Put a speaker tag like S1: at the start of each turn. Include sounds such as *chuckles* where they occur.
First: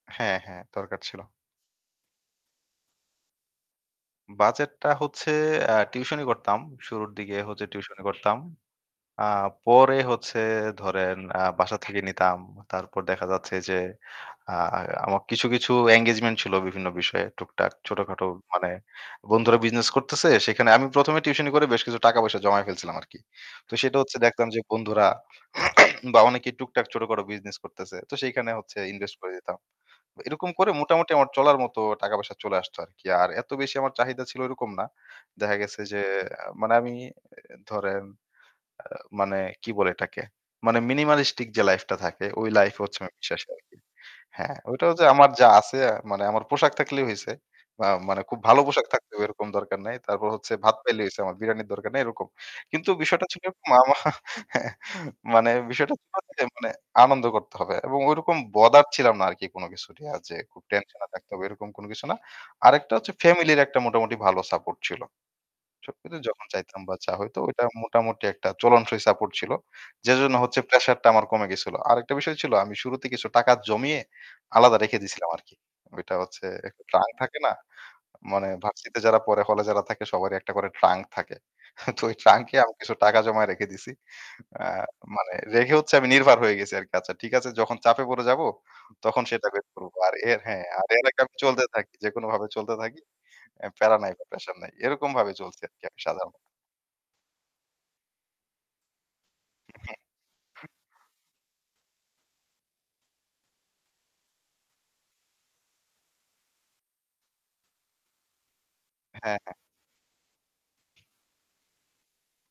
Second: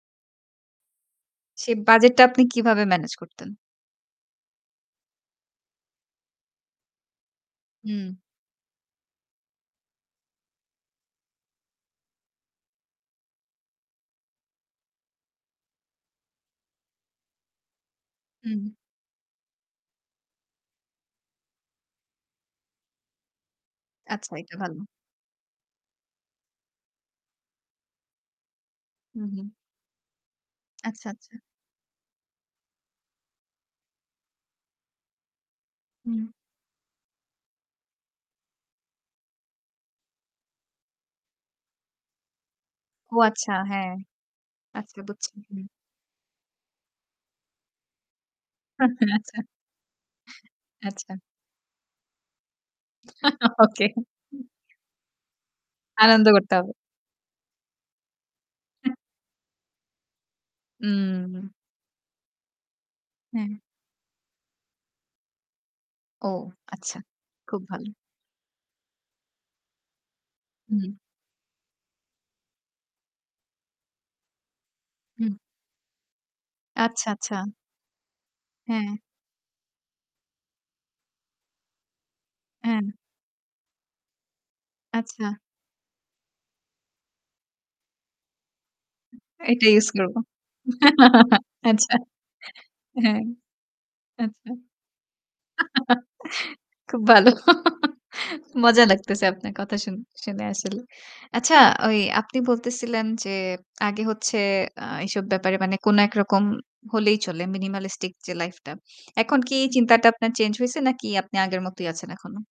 S1: হ্যাঁ, হ্যাঁ। দরকার ছিল।
S2: সেই বাজেটটা আপনি কীভাবে মেনেজ করতেন?
S1: বাজেটটা হচ্ছে অ্যা টিউশনি করতাম। শুরুর দিকে হচ্ছে টিউশনি
S2: হুম।
S1: করতাম। আ পরে হচ্ছে ধরেন আ বাসা থেকে নিতাম। তারপর দেখা যাচ্ছে যে আ আমার কিছু, কিছু এনগেজমেন্ট ছিল বিভিন্ন বিষয়ে টুকটাক ছোটখাটো
S2: হুম।
S1: মানে বন্ধুরা বিজনেস করতেছে। সেখানে আমি ১ম এ টিউশনি করে বেশ কিছু টাকা-পয়সা জমায় ফেলছিলাম আরকি। তো সেটা হচ্ছে
S2: আচ্ছা
S1: দেখতাম
S2: এটা
S1: যে
S2: ভালো।
S1: বন্ধুরা *sneezes* বা অনেকেই টুকটাক ছোট-খাটো বিজনেস করতেছে। তো সেখানে হচ্ছে ইনভেস্ট
S2: হুম,
S1: করে
S2: হুম।
S1: দিতাম। এরকম করে
S2: আচ্ছা,
S1: মোটামুটি আমার
S2: আচ্ছা।
S1: চলার মতো টাকা-পয়সা চলে আসতো আরকি। আর এত বেশি আমার চাহিদা ছিল এরকম না। দেখা গেছে যে
S2: হুম।
S1: আ মানে আমি ধরেন আ মানে কি বলে এটাকে? মানে মিনিমালিস্টিক যে লাইফটা থাকে ওই লাইফে হচ্ছে আমি
S2: ও
S1: বিশ্বাসী
S2: আচ্ছা,
S1: আরকি।
S2: হ্যাঁ,
S1: হ্যাঁ, ওইটা
S2: আচ্ছা
S1: হচ্ছে আমার
S2: বুঝছি।
S1: যা
S2: হুম।
S1: আছে মানে আমার পোশাক থাকলেই হইছে। বা মানে খুব ভালো পোশাক
S2: *chuckles*
S1: থাকলেও
S2: আচ্ছা।
S1: এরকম দরকার নাই। তারপর হচ্ছে ভাত পাইলে হইছে
S2: আচ্ছা।
S1: আমার বিরিয়ানির দরকার নাই এরকম। কিন্তু বিষয়টা ছিল
S2: *chuckles* ওকে।
S1: মামা *chuckles* মানে বিষয়টা
S2: আনন্দ
S1: *unintelligible*
S2: করতে
S1: মানে
S2: হবে।
S1: আনন্দ করতে হবে এবং ঐরকম বদার
S2: হু।
S1: ছিলাম না আরকি কোন কিছুই নিয়া যে খুব টেনশনে থাকতে হবে
S2: উম
S1: এরকম কোন কিছু না। আরেকটা হচ্ছে
S2: হ্যাঁ।
S1: ফ্যামিলির একটা মোটামুটি ভালো সাপোর্ট ছিল। সব কিছু
S2: ও
S1: যখন চাইতাম বা
S2: আচ্ছা,
S1: যা হইতো
S2: খুব
S1: ওইটা
S2: ভালো।
S1: মোটামুটি একটা চলনসই সাপোর্ট ছিল। যে জন্য হচ্ছে
S2: হুম।
S1: প্রেশারটা আমার কমে গেছিলো। আরেকটা বিষয় ছিল আমি শুরুতেই কিছু টাকা জমিয়ে আলাদা রেখে দিয়েছিলাম
S2: হুম।
S1: আরকি। ওইটা হচ্ছে একটা
S2: আচ্ছা,
S1: ট্রাঙ্ক
S2: আচ্ছা।
S1: থাকে না? মানে
S2: হ্যাঁ।
S1: ভার্সিটিতে যারা পরে হলে যারা থাকে সবারই একটা করে ট্রাঙ্ক থাকে। *scoffs* তো ওই ট্রাঙ্কে এ আমি
S2: অ্যা
S1: কিছু টাকা জমায়ে রেখে দিয়েছি। আ
S2: আচ্ছা।
S1: মানে রেখে হচ্ছে আমি নির্ভর হয়ে গেছি আরকি। আচ্ছা ঠিক আছে যখন চাপে পড়ে যাবো তখন সেটা বের
S2: এটা use
S1: করব। আর
S2: করব
S1: এর হ্যাঁ আর এর আগে আমি
S2: *laughs*
S1: চলতে থাকি।
S2: আচ্ছা।
S1: যেকোনোভাবে চলতে থাকি।
S2: হ্যাঁ,
S1: অ্যা প্যারা নাই বা
S2: আচ্ছা।
S1: প্রেশার নাই। এরকমভাবে চলছি আরকি আমি সাধারণ।
S2: *laughs* খুব ভালো। মজা লাগতেছে আপনার কথা
S1: হ্যাঁ,
S2: শুনে, শুনে
S1: হুম।
S2: আসলে। আচ্ছা ওই আপনি বলতেছিলেন যে আগে হচ্ছে আ এসব ব্যাপারে মানে কোন একরকম হলেই চলে মিনিমালিস্টিক যে লাইফটা।
S1: হ্যাঁ,
S2: এখন
S1: হ্যাঁ।
S2: কি চিন্তাটা আপনার চেঞ্জ হইছে নাকি আপনি আগের মতই আছেন এখনো?